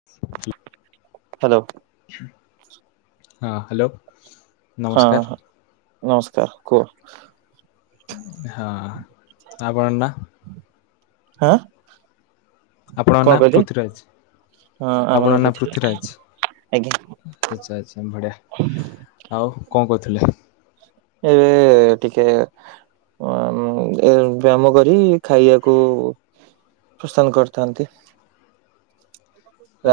[inaudible] Hello. ହଁ hello. ହଁ ନମସ୍କାର ହଁ ନମସ୍କାର କୁହ। ହଁ ଆପଣ ନା। ହଁ। ଆପଣଙ୍କ କଣ ନାଁ କହିଲେ? ପୃଥିରାଜ। ହଁ ଆମନ ଆପଣ ନା ପୃଥିବୀ ପୃଥୀରାଜ ଆଜ୍ଞା ଆଚ୍ଛା ଆଚ୍ଛା ବଢିଆ। ଆଉ କଣ କଉଥିଲେ। ଏବେ ଟିକେ। ବ୍ୟାୟାମ କରି ଖାଇବାକୁ। ପ୍ରସ୍ଥାନ କରିଥାନ୍ତି।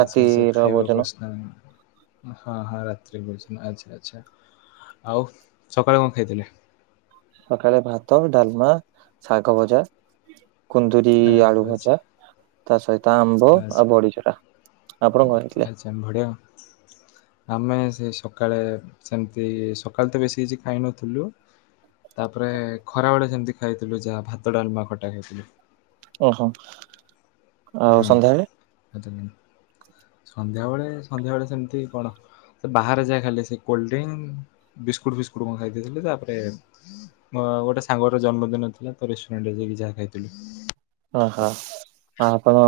ଆଚ୍ଛା ଆଚ୍ଛା ଭୋଜନ ଖାଇବାକୁ ଆସିନାହାନ୍ତି। ହଁ ହଁ ରାତିରେ ଆଚ୍ଛା ଆଚ୍ଛା ଆଉ ସକାଳେ କଣ ଖାଇଥିଲେ। ସକାଳେ ଭାତ ଡାଲମା ଶାଗ ଭଜା। କୁନ୍ଦୁରୀ ଆଚ୍ଛା ଆଳୁ ଆଚ୍ଛା ଭଜା ତା ସହିତ ଆମ୍ବ ଆଚ୍ଛା ଆଉ ବଢିଚୁରା। ଆପଣ କଣ ଖାଇଥିଲେ? ଏମ ଭଳିଆ। ଆମେ ସେ ସକାଳେ ସେମିତି ସକାଳେ ତ ବେଶୀ କିଛି ଖାଇ ନଥିଲୁ। ତାପରେ ଖରାବେଳେ ସେମିତି ଖାଇଥିଲୁ ଯାହା ଭାତ ଡାଲମା ଖଟା ଖାଇଥିଲୁ। ଓହୋ। ଆଉ ହୁଁ ସନ୍ଧ୍ୟାବେଳେ ସନ୍ଧ୍ୟାବେଳେ ସନ୍ଧ୍ୟାବେଳେ ସେମିତି କଣ? ସେ ବାହାରେ ଯାଏ ଖାଇଲେ ସେ କୋଲ୍ଡଡ୍ରିଙ୍କ ବିସ୍କୁଟ ଫିସ୍କୁଟ କ ଖାଇ ଦେଇଥିଲି ତାପରେ। ଅଁ ଗୋଟେ ସାଙ୍ଗର ଜନ୍ମଦିନ ଥିଲା ତ ରେଷ୍ଟୁରାଣ୍ଟ ଯାଇକି ଯାହା ଖାଇଥିଲି। ଓହୋ ଆ ଆପଣ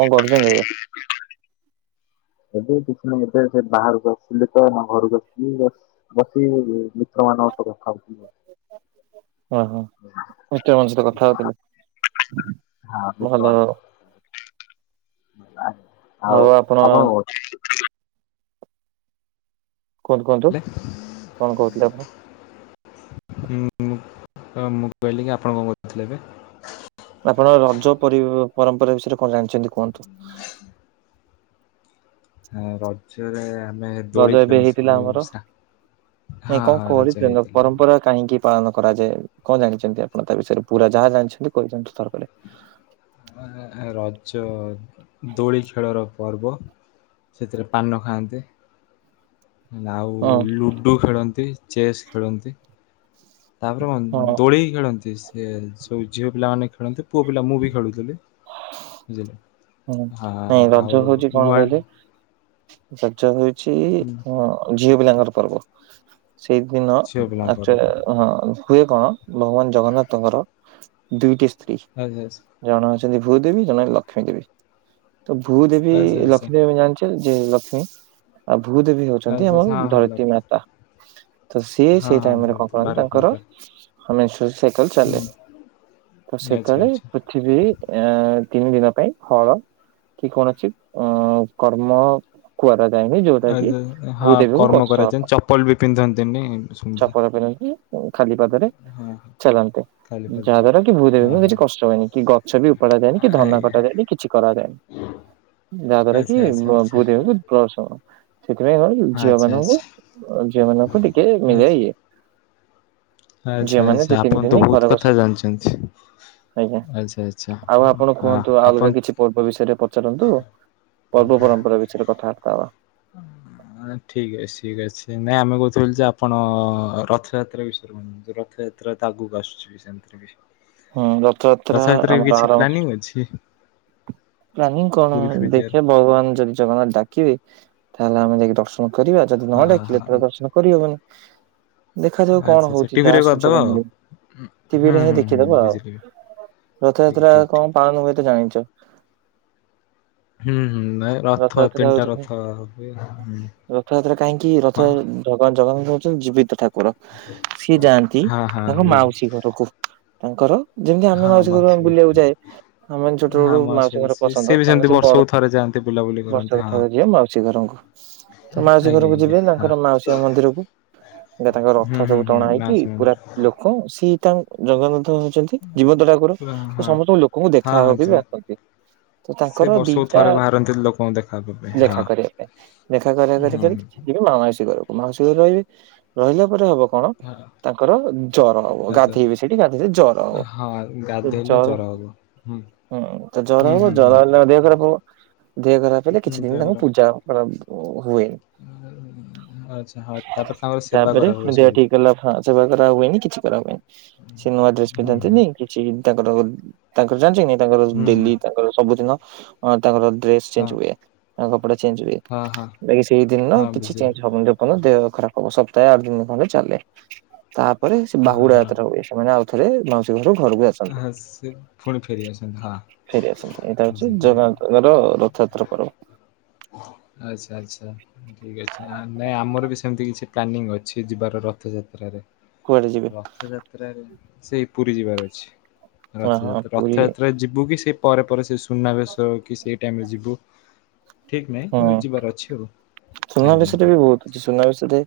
କଣ କରୁଛନ୍ତି ଏବେ? [inaudible] ଏବେ କିଛି ନାହିଁ ଏବେ ସେ ବାହାରୁ ଆସିଲି ତ ଘରୁ ବସିଲି। ମତେ ମିତ୍ରମାନଙ୍କ ସହ ଓହୋ ରଖାହଉଥିଲା। ମିଷ୍ଟର ମୋ ସହିତ କଥା ହଉଥିଲେ ଭଲ [unintelligible] ହଉ ଆପଣ ଆଉ-ଆଉ କଣ କହୁଛୁ କୁହନ୍ତୁ-କୁହନ୍ତୁ ଥିଲେ କଣ କହୁଥିଲେ ଆପଣ ହୁଁ-ହୁଁ ମୁଁ କହିଲି କି ଆପଣ କଣ କହୁଥିଲେ ଏବେ ଆପଣ ରଜ ପରି ପରମ୍ପରା ବିଷୟରେ କଣ ଜାଣିଛନ୍ତି କୁହନ୍ତୁ? [inaudible] ହେଁ ରଜ ରଜରେ ଆମେ ରଜ ଦୋଳି ଏବେ ହେଇଥିଲା ଖେଳୁଥିଲୁ ଆମର ସା ନାଇଁ କଣ ହଁ-ହଁ ରଜ କରିଥିଲେ ହେଇଥିଲା। ପରମ୍ପରା କାହିଁକି ପାଳନ କରାଯାଏ କଣ ଜାଣିଛନ୍ତି ଆପଣ ତା ବିଷୟରେ ପୁରା ଯାହା ଜାଣିଛନ୍ତି କହିଦିଅନ୍ତୁ ଥର କରେ। ରଜ ଦୋଳି ଖେଳର ପର୍ବ ସେଥିରେ ପାନ ଖାଆନ୍ତି ଆଉ ହଁ ଲୁଡୁ ଖେଳନ୍ତି ଚେସ୍ ଖେଳନ୍ତି। ତାପରେ କଣ ହଁ ଦୋଳିି ଖେଳନ୍ତି ସେ ସବୁ ଝିଅ ପିଲାମାନେ ଖେଳନ୍ତି ପୁଅ ପିଲା ମୁଁ ବି ଖେଳୁଥିଲି। ବୁଝିଲେ ହଁ, ହୁଁ ହଁ, ହଁ ନାଇଁ ରଜ ଆଉ ହଉଛି କଣ ନୂଆ କହିଲେ ରଜ ହଉଛି ହଁ ଝିଅ ପିଲାଙ୍କର ପର୍ବ। ସେଇଦିନ ଝିଅ ପିଲାଙ୍କର [unintelligible] ହଁ ହୁଏ କଣ ଭଗବାନ ଜଗନ୍ନାଥଙ୍କର ଦୁଇଟି ସ୍ତ୍ରୀ [unintelligible] ଜଣେ ଅଛନ୍ତି ଭୂ ଦେବୀ, ଜଣେ ଲକ୍ଷ୍ମୀ ଦେବୀ ତ ଭୂ ଦେବୀ ଆଚ୍ଛା ଆଚ୍ଛା ଲକ୍ଷ୍ମୀ ଦେବୀ ଜାଣିଛ ଯେ ଲକ୍ଷ୍ମୀ ଆଉ ଭୂଦେବୀ ହଉଛନ୍ତି ଆଚ୍ଛା ଆମର ଆଚ୍ଛା ହଁ ହଁ ଧରିତ୍ରୀ ଲକ୍ଷ୍ମୀ ମାତା। ତ ସିଏ ହଁ ସେଇ ହଁ ଟାଇମ୍ ରେ କଣ ଧରିଥିଲି କରନ୍ତି ଭାରତ ତାଙ୍କର ମାତା [unintelligible] ସାଇକେଲ ଚାଲେ ହୁଁ ତ ଆଚ୍ଛା ସେତେବେଳେ ଆଚ୍ଛା ପୃଥିବୀ ଏ, ତିନି ଦିନ ପାଇଁ ହଳ କି କୌଣସି ଅ, କର୍ମ କରାଯାଏନି ଯେ ଯାହାକି ଆଚ୍ଛା ହଁ ଭୂଦେବୀଙ୍କୁ କର୍ମ କଷ୍ଟ ହବ। କରାଯାଏ ଚପଲ ବି ପିନ୍ଧନ୍ତିନି ଶୁଣିଛି ସଫଳ କରନ୍ତି। ଏଁ, ଖାଲି ପାଦରେ ହଁ ଚାଲନ୍ତି ଖାଲି ଯାହା ପାଦରେ ଦ୍ଵାରା କି ଭୂ ଦେଵୀ ହଁ ଙ୍କୁ ହଁ କିଛି କଷ୍ଟ ହୁଏନି। କି ଗଛ ଛ ବି ଉପାଡ ଯାଏନି, କି ଧାନ ଆଜ୍ଞା କଟା ଯାଏନି। କିଛି କରାଯାଏନି। ଯାହା ଦ୍ଵାରା କି ଆଚ୍ଛା ଆଚ୍ଛା ଆଚ୍ଛା ବ-ଭୂ ଦେବୀ [unintelligible] ସେଥିପାଇଁ କଣ କି ଝିଅ ଆଚ୍ଛା ମାନଙ୍କୁ ଆଚ୍ଛା ଅ, ଝିଅ ମାନଙ୍କୁ ଟିକେ ମିଳେ ଆଚ୍ଛା ଇଏ। ଝିଅ ଆଚ୍ଛା, ମାନେ ସେ ଆଚ୍ଛା ତିନି ଆପଣ ତ ଦିନି ଘରେ ବହୁତ ବସ କଥା ଜାଣିଛନ୍ତି ଆଜ୍ଞା। ଆଚ୍ଛା, ଆ ଚ୍ଛା ଆଉ ହଁ ଆପଣ ଆ, କୁହନ୍ତୁ ଆଉ ଅଲଗା ଆପଣ କିଛି ପର୍ବ ବିଷୟରେ ପଚାରନ୍ତୁ। ପର୍ବ ପରମ୍ପରା ବିଷୟରେ କଥାବାର୍ତ୍ତା ହବା। ଅ, ହଁ। ଅଁ, ଠିକ୍ ଅସି ଠିକ୍ଅଛି ନା ଆମେ କହୁଥିଲୁ ଯେ ଆପଣ ରଥଯାତ୍ରା ବିଷୟରେ କୁହନ୍ତୁ। ରଥଯା ତ୍ରା ତ ଆଗକୁ ଆସୁଛି ବି ସେମତିରେ ବି। ହଁ ରଥଯାତ୍ରା ରଥଯାତ୍ରାରେ ବି ଆମ ଗାଁ କିଛି ର ପ୍ଲାନିଂ ଅଛି ପ୍ଲାନିଂ କଣ ପୁରୀ ଫୁରୀ ଯିବାର? ଦେଖିବା ଭଗବାନ ଯଦି ଜଗନ୍ନାଥ ଡା କିବେ ତାହେଲେ ଆମେ ଯାଇକି ଦର୍ଶନ କରିବା। ଯଦି ହଁ ନ ଡାକିଲେ ତ ହଁ ଦର୍ଶନ କରିହବନି। ଦେଖାଯାଉ ଆଚ୍ଛା କଣ ଆଚ୍ଛା ହଉଛି ଯାହା ଟିଭିରେ କରିଦବା ସୁଯୋଗ ଆଉ ମିଳିବ। ହୁଁ ଟିଭିରେ ହିଁ ହୁଁ ଦେ ହୁଁ ଖି ଦବା ଆଉ ବୁଝିଲି। ଠିକ୍ ରଥଯାତ୍ରା ଠିକ୍ ଠିକ୍ କଣ ଠିକ୍ ପାଳନ ହୁଏ ତ ଜାଣିଚ? ହୁଁ, ହୁଁ ନାଇ ରଥ ରଥଯାତ୍ରା ତିନଟା ହଉଛି ରଥ ହୁଏ, ହୁଁ, ରଥଯାତ୍ରା କାହିଁକି ରଥ ହଁ। ଭଗବାନ ଜଗନ୍ନାଥ ହଉଛନ୍ତି ଜୀବିତ ଠାକୁର। ସିଏ ଯାଆନ୍ତି ହଁ ହଁ ତାଙ୍କ ବୁଝିଲି ମାଉସୀ ଘରକୁ। ତାଙ୍କର ଯେମିତି ଆମେ ମାଉସୀ ଘର ବୁଲିବାକୁ ଯାଏ। ଆମେ ଛୋଟ ହଁ ବେଳୁ ମାଉସୀ ଘରେ ଘର ସିଏ ସିଏ ପସନ୍ଦ ବି ସେମିତି ତାଙ୍କ ସେ ବର୍ଷକୁ [unintelligible] ଥରେ ଯାଆନ୍ତି ବୁଲାବୁଲି କରନ୍ତି ବର୍ଷକ ହଁ। ଥରେ ଯିବେ ମାଉସୀ ଘରଙ୍କୁ। ତ ମାଉସୀ ଆଜ୍ଞା ଘରକୁ ଆଜ୍ଞା ଯିବେ ହଁ ତାଙ୍କର ମାଉସୀମା ମନ୍ଦିରକୁ। ଯେ ତାଙ୍କ ହୁଁ ରଥ ହୁଁ ସବୁ ହୁଁ ଟଣା ହେଇକି ମାଉସୀ ପୁରା ମନ୍ଦିର ଲୋକ ସିଏ ତା ଜଗନ୍ନାଥ ହଉଛନ୍ତି ତି, ଜୀବନ୍ତ ଠାକୁର ପୁରା ସେ ହଁ। ସମସ୍ତଙ୍କୁ ଲୋକଙ୍କୁ ହଁ ଦେଖା ହଁ ହବାକୁ ବି ଯିବା ଆସନ୍ତି। ତ ସେ ତାଙ୍କର ବର୍ଷକୁ ଦିଟା ଥରେ ବାହାରନ୍ତି ଲୋକଙ୍କୁ ଦେ ଦେଖା କରିବା ପାଇଁ। ଦେଖା କରିବା କରି ହୁଁ ହୁଁ କେମିତି ଯିବେ ମାଉସୀ ଘର କୁ ମାଉସୀ ଘରେ ରହିବେ। ରହିଲା ପରେ ହବ କଣ ହଁ ତାଙ୍କର ଜର ହବ ଆଚ୍ଛା। ଗାଧେଇବେ ସେଇଠି ଗାଧେଇଲେ ଜର ହବ। ହଁ ସେ ଗାଧେଇଲେ ଜର ହବ ହୁଁ। ହୁଁ ତ ଜର ହୁଁ ହବ, ହୁଁ ହୁଁ। ଜର ହେଲେ ଦେହ ଖରାପ ହବ। ଦେହ ଖରାପ ହେଲେ ହୁଁ କିଛି ଦିନ ତାଙ୍କୁ ପୂଜା କରା ହୁଏ ଆଉ ଆଚ୍ଛା ହଁ ତାପରେ ତାଙ୍କର ସେବା କରା ହୁଏ ସବୁ। ହଁ ସେବା କରା ହୁଏନି। କିଛି କରା ହୁଏନି। ସେ ନୂଆ ଡ୍ରେସ୍ ହୁଁ ହୁଁ। ପିନ୍ଧନ୍ତିନି କିଛି ବି ତାଙ୍କର ତାଙ୍କର ଜାଣିଛ କି ନାଇଁ ତାଙ୍କର ହୁଁ ହୁଁ ଡେଲି ତାଙ୍କର ସବୁଦିନ ତାଙ୍କର ଡ୍ରେସ ଚେଞ୍ଜ ହଁ ହୁଏ ତାଙ୍କ କପଡା ଚେଞ୍ଜ ହୁଏ ହଁ ହଁ ବାକି ସେଇ ଦିନ ହଁ କିଛି ଚେଞ୍ଜ ବୁଝିଲି ହବନି କଣ ନା ଦେହ ଖରାପ ହବ ସପ୍ତାହେ ଆଠ ଦିନ ଖଣ୍ଡେ ଚାଲେ ତାପରେ ସେ ହଁ ହଁ ବାହୁଡା ହଁ। ଯାତ୍ରା ହୁଏ ସେମାନେ ଆଉ ଥରେ ମାଉସୀ ଘର ଘରକୁ ଆ ସନ୍ତି ହଁ ସେ ପୁଣି ଫେରି ଆସନ୍ତି ହଁ ଫେରି ଆସନ୍ତି ଏଇଟା ହଉଛି ବୁଝିଲି। ଜଗାଙ୍କର ଛତ୍ର କର ଆଛା ଆଛା ଠିକ ଅଛି ଆମେ ଆମର ବି ସେମିତି କିଛି ପ୍ଲାନିଂ ଅଛି ଯିବାର ରଥଯାତ୍ରାରେ କୁଆଡେ ଯିବେ? ରଥଯାତ୍ରାରେ ସେ ପୁରୀ ଯିବାର ଅଛି ହଁ ହଁ ରଥଯାତ୍ରା ପୁରୀ ରଥଯାତ୍ରା ଯିବୁ କି ସେ ପରେ ପରେ ସେ ସୁନାବେଶ କି ସେଇ ଟାଇମରେ ଯିବୁ ଠିକ୍ ନାହିଁ ହଁ କିନ୍ତୁ ଯିବାର ଅଛି ଆଉ ଆଜ୍ଞା ଆଜ୍ଞା। ଯେ ସୁନାବେଶରେ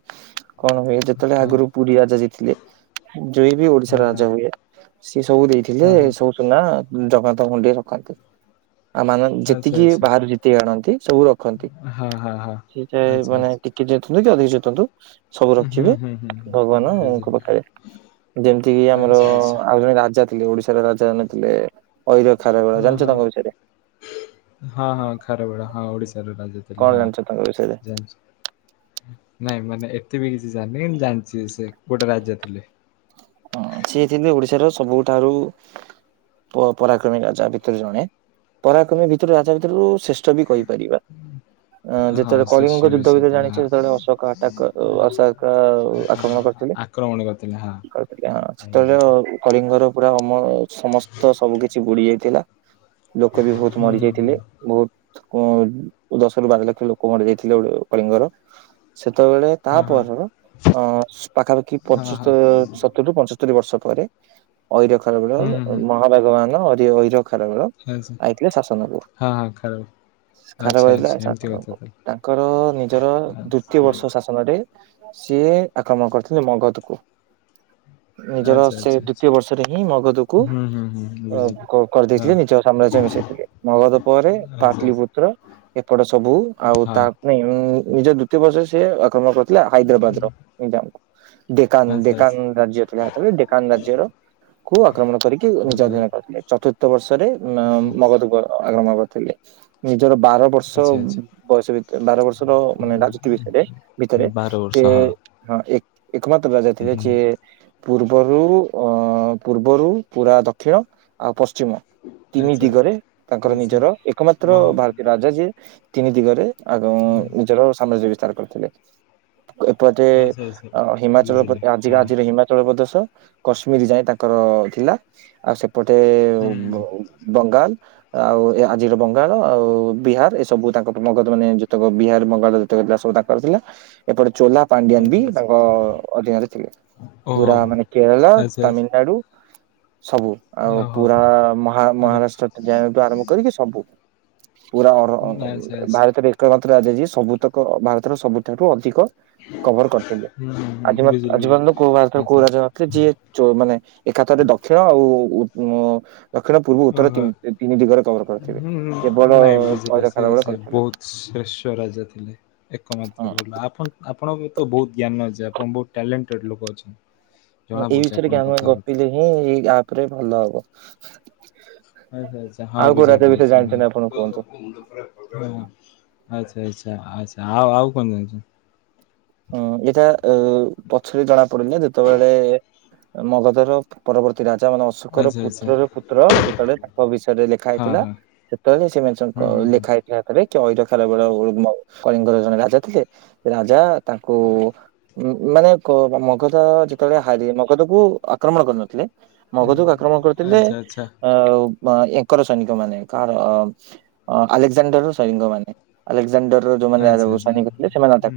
କଣ ହୁଏ ଯେତେବେଳେ ହଁ ଆଗରୁ ପୁରୀ ରାଜା ଯିଏ ଥିଲେ ଯିଏ ବି ଓଡିଶା ହଁ ରାଜା ହଁ। ହୁଏ ସିଏ ସବୁ ଦେଇଥିଲେ ହଁ ହଁ ସବୁ ସୁନା ଜଗା ତା ମୁଣ୍ଡିରେ ରଖନ୍ତି ଆଉ ମାନେ ଆଚ୍ଛା ଯେତିକି ଆଚ୍ଛା ବାହାରୁ ଯେତିକି ଆଣନ୍ତି ସବୁ ରଖନ୍ତି ହଁ ହଁ ହଁ। ସେଇ ଟାଇମ ରେ ଆଚ୍ଛା ମାନେ ଆଚ୍ଛା କିଏ ଥିଲେ ଯଯାତି କେଶଦୁ ସବୁ ହୁଁ ରଖିବେ ହୁଁ ହୁଁ ହୁଁ ବୁଝିଲି ଭଗବାନଙ୍କର ଖାଇବେ ଯେମିତି କିି ଆମର ଆଚ୍ଛା ଆଚ୍ଛା। ଆଉ ଜଣେ ରାଜା ଥିଲେ ଓଡିଶାର ରାଜା ଜଣେ ଥିଲେ ଐର ଖାରବେଳ ହଁ ଜାଣିଛ ହଁ ତାଙ୍କ ବିଷୟରେ ହଁ ହଁ ଖାରବେଳ ହଁ ଓଡିଶାର ରାଜା କଣ ଥିଲେ ହଁ ଜାଣିଛ ତାଙ୍କ ବିଷୟରେ? ଜାଣିଚି। ନାଇଁ ମାନେ ଏତେ ବି କିଛି ଜାଣିିନି ଜାଣିଛି ସେ ଗୋଟେ ରାଜା ଥିଲେ। ହଁ ସିଏ ଥିଲେ ଓଡିଶାର ସବୁଠାରୁ ପ ପରାକ୍ରମୀ ରାଜା ଭିତରେ ଜଣେ ପରାକ୍ରମୀ ଭିତରୁ ରାଜା ଭିତରୁ ଶ୍ରେ ଷ୍ଠ ବି କହିପାରିବା। ଅ ହଁ ଯେତେବେଳେ ଶ୍ରେଷ୍ୟ କଳିଙ୍ଗ ବି ଯୁଦ୍ଧ ସେ ବିଷୟରେ ଥିଲେ ଜାଣିଛି ହଁ ଯେତେବେଳେ ଅଶୋକ ଆଟାକ ଅଶୋକ ଆକ୍ରମଣ କରିଥିଲେ। ଆକ୍ରମଣ କରି କରିଥିଲେ ହଁ ସେତେବେଳେ କଳିଙ୍ଗର ପୁରା ମ ସମସ୍ତ ସବୁ କିଛି ବୁଡି ଯାଇଥିଲା। ଲୋକ ବି ବହୁତ ହୁଁ ହୁଁ ହୁଁ ମରିଯାଇଥିଲେ ବହୁତ ଦଶ କି ବାର ଲକ୍ଷ ଲୋକ ମରି ଯାଇଥିଲେ କଳିଙ୍ଗର ସେତେବେଳେ ତା ହଁ ହଁ ପରର ଅ ପାଖାପାଖି ହଁ ପଚିଷ ହଁ ସତୁରୀ ରୁ ପଞ୍ଚସ୍ତରୀ ବର୍ଷ ପରେ ଐରଖାରବେଳ ହୁଁ ହୁଁ ହୁଁ ମହାମେଘବାହାନ ଅରିଅ ଐର ଖାରବେଳ ଆଚ୍ଛା। ଆଇଥିଲା ଶାସନକୁ। ହଁ ହଁ ଖାଉ ଆଚ୍ଛା ଖାରବେଳ ଆଚ୍ଛା ହେଲା ଏମିତି କଥା ତାହେଲେ। ତାଙ୍କର ନିଜର ଆଚ୍ଛା ଦ୍ଵିତୀୟ ବର୍ଷ ଶାସ ନରେ ସିଏ ଆକ୍ରମଣ କରିଥିଲେ ମଗଧକୁ ନିଜର ଆଚ୍ଛା ସେ ଆଚ୍ଛା ଦ୍ଵିତୀୟ ବର୍ଷରେ ହିଁ ମଗଧକୁ ହୁଁ ହୁଁ ହୁଁ ବୁଝିଲି। ଅ ହଁ କରିଦେଇଥିଲେ ନିଜର ସାମ୍ରାଜ୍ୟ ମିଶାଇଥିଲେ। ମଗଧ ପରେ ଆଚ୍ଛା ଆଚ୍ଛା ହଁ ପାଟଲି ଆଚ୍ଛା ପୁତ୍ର ଏପଟ ସବୁ ଆଉ ତା ନାଇଁ ନିଜ ଦ୍ୱିତୀୟ ବର୍ଷରେ ସେ ଆକ୍ରମଣ କରିଥିଲା ହାଇଦ୍ରାବାଦ ର ମେଜାଙ୍ଗ ଙ୍କୁ ଆଚ୍ଛା ଦେକା କାନ ରାଜ୍ୟ ଥିଲା ସେତେବେଳେ ଡେକାନ ରାଜ୍ୟର କୁ ଆକ୍ରମଣ କରିକି ନିଜ ଅଧ୍ୟୟନ କରିଥିଲେ ଚତୁର୍ଥ ବର୍ଷରେ ମଗଧକୁ ଆକ୍ରମଣ କରିଥିଲେ। ନିଜର ବାର ବର୍ଷ ଆଚ୍ଛା ଆଚ୍ଛା ବୟସ ଭିତ ବାର ବର୍ଷର ମାନେ ରାଜୁତି ବିଷୟରେ ଭିତରେ ସେ ବାରବର୍ଷ ହଁ ହଁ ଏକ ଏକମାତ୍ର ରାଜାଥିଲେ ଯିଏ ପୂର୍ବରୁ ପୂର୍ବରୁ ପୁରା ଦକ୍ଷିଣ ଆଉ ପଶ୍ଚିମ ତିନି ଆଚ୍ଛା ଦିଗରେ ତାଙ୍କର ଆଚ୍ଛା ନିଜର ଏକମାତ୍ର ଭାରତୀୟ ଓହୋ। ରାଜା ଯିଏ ତିନି ଦିଗରେ ଆଗ ନିଜର ସାମ୍ରାଜ୍ୟ ବିସ୍ତାର କରିଥିଲେ। ଏପଟେ ହିମାଚଳ ପ-। ଆଜି ଆଜିର ହିମାଚଳ ପ୍ରଦେଶ କଶ୍ମୀର ଯାଇଏ ତାଙ୍କର ଥିଲା ଆଉ ସେ। ଏପଟେ ବଙ୍ଗାଲ୍। ଆଉ ଏ ଆଜିର ବଙ୍ଗାଳ ଆଉ ବିହାର ଏ ସବୁ ତାଙ୍କ ମଗଦ ମାନେ ଯେତେକ ବିହାର ବଙ୍ଗାଳ। ଯେତକ ଯାଗ ସବୁ ତାଙ୍କର ଥିଲା ଏପଟ ଚୋଲା। ପାଣ୍ଡିଆନ୍ ବି ତାଙ୍କ ଅଧୀନରେ ଥିଲେ ପୁରା ମାନେ କେରଳା ତାମିଲନାଡୁ। ସବୁ। ଆଉ ପୁରା ମହା ମହାରାଷ୍ଟ୍ର ଯାଇଠୁ ଆରମ୍ଭ କରିକି ସବୁ। ପୁରା ଭାରତରେ ଏକମଥ ରାଜାଜୀ ସବୁତକ ଭାରତର ସବୁଠାରୁ ଅଧିକ। କଭର କରିଥିଲେ ଆଜି ଆଜି ପର୍ଯ୍ୟନ୍ତ କୋଉ ଭରେ କୋଉ ରାଜା ନଥିଲେ ଯିଏ। ଚ ମାନେ ଏକା ଥରେ ଦକ୍ଷିଣ ଆଉ। ଦକ୍ଷିଣ ପୂର୍ବ ଉତ୍ତର ତିନି ଦି ଦିଗରେ କଭର କରିଥିଲେ ହୁଁ କେବଳ ନାଇଁ କ ବୁଝିଲେ ସେ ଖାର ବଳେ ସେ କରିଥିଲେ। ବହୁତ ଶ୍ରେଷ୍ଠ ରାଜା ଥିଲେ ହଁ ଏକମାତ୍ର ଭଲ ଆପଣ। ଆପଣଙ୍କ ବି ତ ବହୁତ ଜ୍ଞାନ ଅଛି ଆପଣ ବହୁତ ଟ୍ୟାଲେଣ୍ଟେଡ ଲୋକ ଅଛନ୍ତି। ଜଣା ଏଇ ପଡୁଛି ବିଷୟରେ କି ଆପଣଙ୍କ ଆମେ କଥାବାର୍ତ୍ତାରୁ ଗପିଲେ ହିଁ ଏଇ ଆପ ରେ ଭଲ ହବ। ଆଚ୍ଛା ଆଚ୍ଛା ହଁ ଆଉ କୋଉ ବୁଝା ରାଜା ବିଷୟରେ ପଡୁଛି ନାଇଁ। ଜାଣିଛନ୍ତି ଆପଣ କୁହନ୍ତୁ? ହ ଆଚ୍ଛା ଆଚ୍ଛା ଆଛା ଆଉ ଆଉ କଣ ଜାଣିଛନ୍ତି। ହୁଁ ଏଇଟା ପଛରେ ଜଣା ପଡିଲା ଯେତେବେଳେ ମଗଧର ପରବର୍ତ୍ତୀ। ରାଜା ମାନେ ଅଶୋକର ଆଚ୍ଛା ଆଚ୍ଛା ପୁତ୍ରର ପୁତ୍ର ଯେତେବେଳେ ତାଙ୍କ ବିଷୟରେ ଲେଖା ହେଇଥିଲା। ସେତେବେଳେ ସେମାନେ ସଙ୍କ ଲେଖା ହେଇ। ଇଆପରେ କେଇରଖେଲ ବେଳ ମ କଳିଙ୍ଗର ଜଣେ ରାଜା ଥିଲେ ରାଜା। ତାଙ୍କୁ ଉ। ମାନେ କ ମଗଧ ଯେତେବେଳେ ହାରି ମଗଧ କୁ ଆକ୍ରମଣ କରିନଥିଲେ। ମଗଧକୁ ଆକ୍ରମଣ କରିଥିଲେ। ଅ ୟାଙ୍କର ସୈନିକ ମାନେ କାହାର ଆଲେକ୍ଜାଣ୍ଡର ସୈନିକ ମାନେ। ଆଲେକ୍ଜାଣ୍ଡର ଯୋଉମାନେ ସୈନିକ ଥିଲେ ସେମାନେ ତ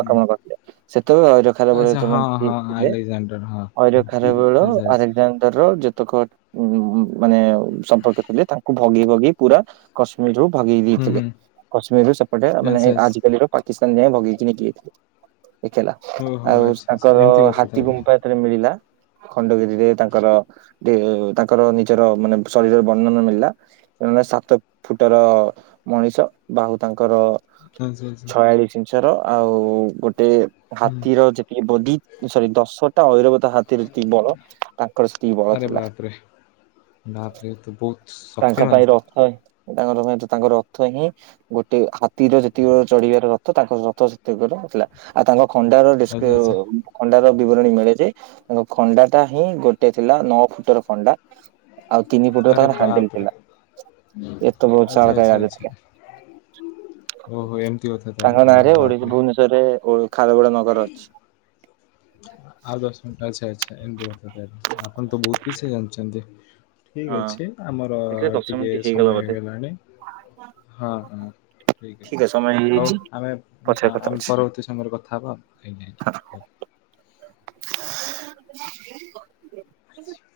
ଆକ୍ରମଣ କରିଥିଲେ ସେତବେ। ଖାର ବେଳେ ଯେତେ ଠିକ ଥିଲେ ଆଲେକ୍ସାଣ୍ଡର ହଁ ଅଇର ଖାର ବେଳ ଆଚ୍ଛା ଆଚ୍ଛା ଆଲେକ୍ଜାଣ୍ଡର ର ଯେତେକ। ଉ ମାନେ ସମ୍ପର୍କ ଥିଲେ ତାଙ୍କୁ ଭଗେଇ ଭଗେଇ ପୁରା। କଶ୍ମୀର ରୁ ଭଗେଇ ହୁଁ ଦେଇଥିଲେ ହୁଁ କଶ୍ମୀର ରୁ ସେପଟେ ଆଚ୍ଛା ମାନେ ଆଚ୍ଛା ଆଜିକାଲି ର। ପାକିସ୍ତାନ ଯାଇଁ ଭଗେଇକି ନେଇକି ଯାଇଥିଲେ। ଏକେଲା ଓହୋ ଆଉ ଆଚ୍ଛା ଆଚ୍ଛା ତାଙ୍କର ଏମିତି କଥା ହାତୀ ତାହେଲେ ଗୁମ୍ଫା ଏଥିରେ ମିଳିଲା। ଖଣ୍ଡଗିରିରେ ତାଙ୍କର ତାଙ୍କର ନିଜର ମାନେ ଶରୀରର ବର୍ଣ୍ଣନ ମିଳିଲା। ଏମ ସାତ ଫୁଟର ମଣିଷ ବା ଆଉ ତାଙ୍କର। ଆଚ୍ଛା ଆଚ୍ଛା। କାଳି ଛିଞ୍ଚର ଆଉ ଗୋଟେ। ହୁଁ ହାତୀର ଯେତିକି ବଡ଼ି ସରି ଦଶଟା ଐରବତ ହାତୀର ଯେତିକି ବଳ। ତାଙ୍କର ସେତିକି ବଳ ଥିଲା। ୟାପରେ ତ ବହୁତ। ତାଙ୍କ ଶକ୍ତିମାନ ପାଇଁ ରଥ ତାଙ୍କ ର ହୁଏତ ତାଙ୍କ ରଥ ହିଁ। ଗୋଟେ ହାତୀର ଯେତିକି ଚଢିବାର ରଥ ତାଙ୍କ ରଥ ସେତକର। ଥିଲା ଆଉ ତାଙ୍କ ଖଣ୍ଡାର ଆଚ୍ଛା ଆଚ୍ଛା ଡେସ୍କର ଖଣ୍ଡାର ବିବରଣୀ ମିଳେ ଯେ ତାଙ୍କ ଖଣ୍ଡାଟା ହିଁ ଗୋଟେ ଥିଲା ନଅ ଫୁଟ ର ଖଣ୍ଡା। ଆଉ ତିନି ଫୁଟର ଆରେ। ତାଙ୍କର ହାଣ୍ଡେଲ ବାପରେ ଥିଲା। ଏତେ ଆଚ୍ଛା ବିଶାଳକାୟ ଆଚ୍ଛା ଗାଡି ଥିଲା ଆଚ୍ଛା। ଓହୋ ଏମତି କଥା ତାହେଲେ ଆରେ ବା। ଭୁବନେଶ୍ୱର ରେ ଖାରବେଳ ନଗର ଅଛି। ଆଉ ଦଶ ମିନ ଆଚ୍ଛା ଆଛା ଏମତି କଥା ତାହାଲେ। ଆପଣ ତ ବହୁତ କିଛି ଜାଣିଚନ୍ତି। ଠିକ ହଁ ଅଛି ଆମର ଦେଖିଲେ ଦଶ ଟିକେ ମିନିଟ୍ ହେଇଗଲା ସମୟ ବୋଧେ। ହେଇଗଲାଣି। ହଁ ହଁ ଠିକ ଅଛି। ହଉ ଆମେ ପଛରେ ହଁ କଥା ଆମେ ହଉଛି। ପରବର୍ତ୍ତୀ ସମୟରେ କଥା ହେବା ଆଉ। ଆଜ୍ଞା ଆଜ୍ଞା। ହଉ। ଆସ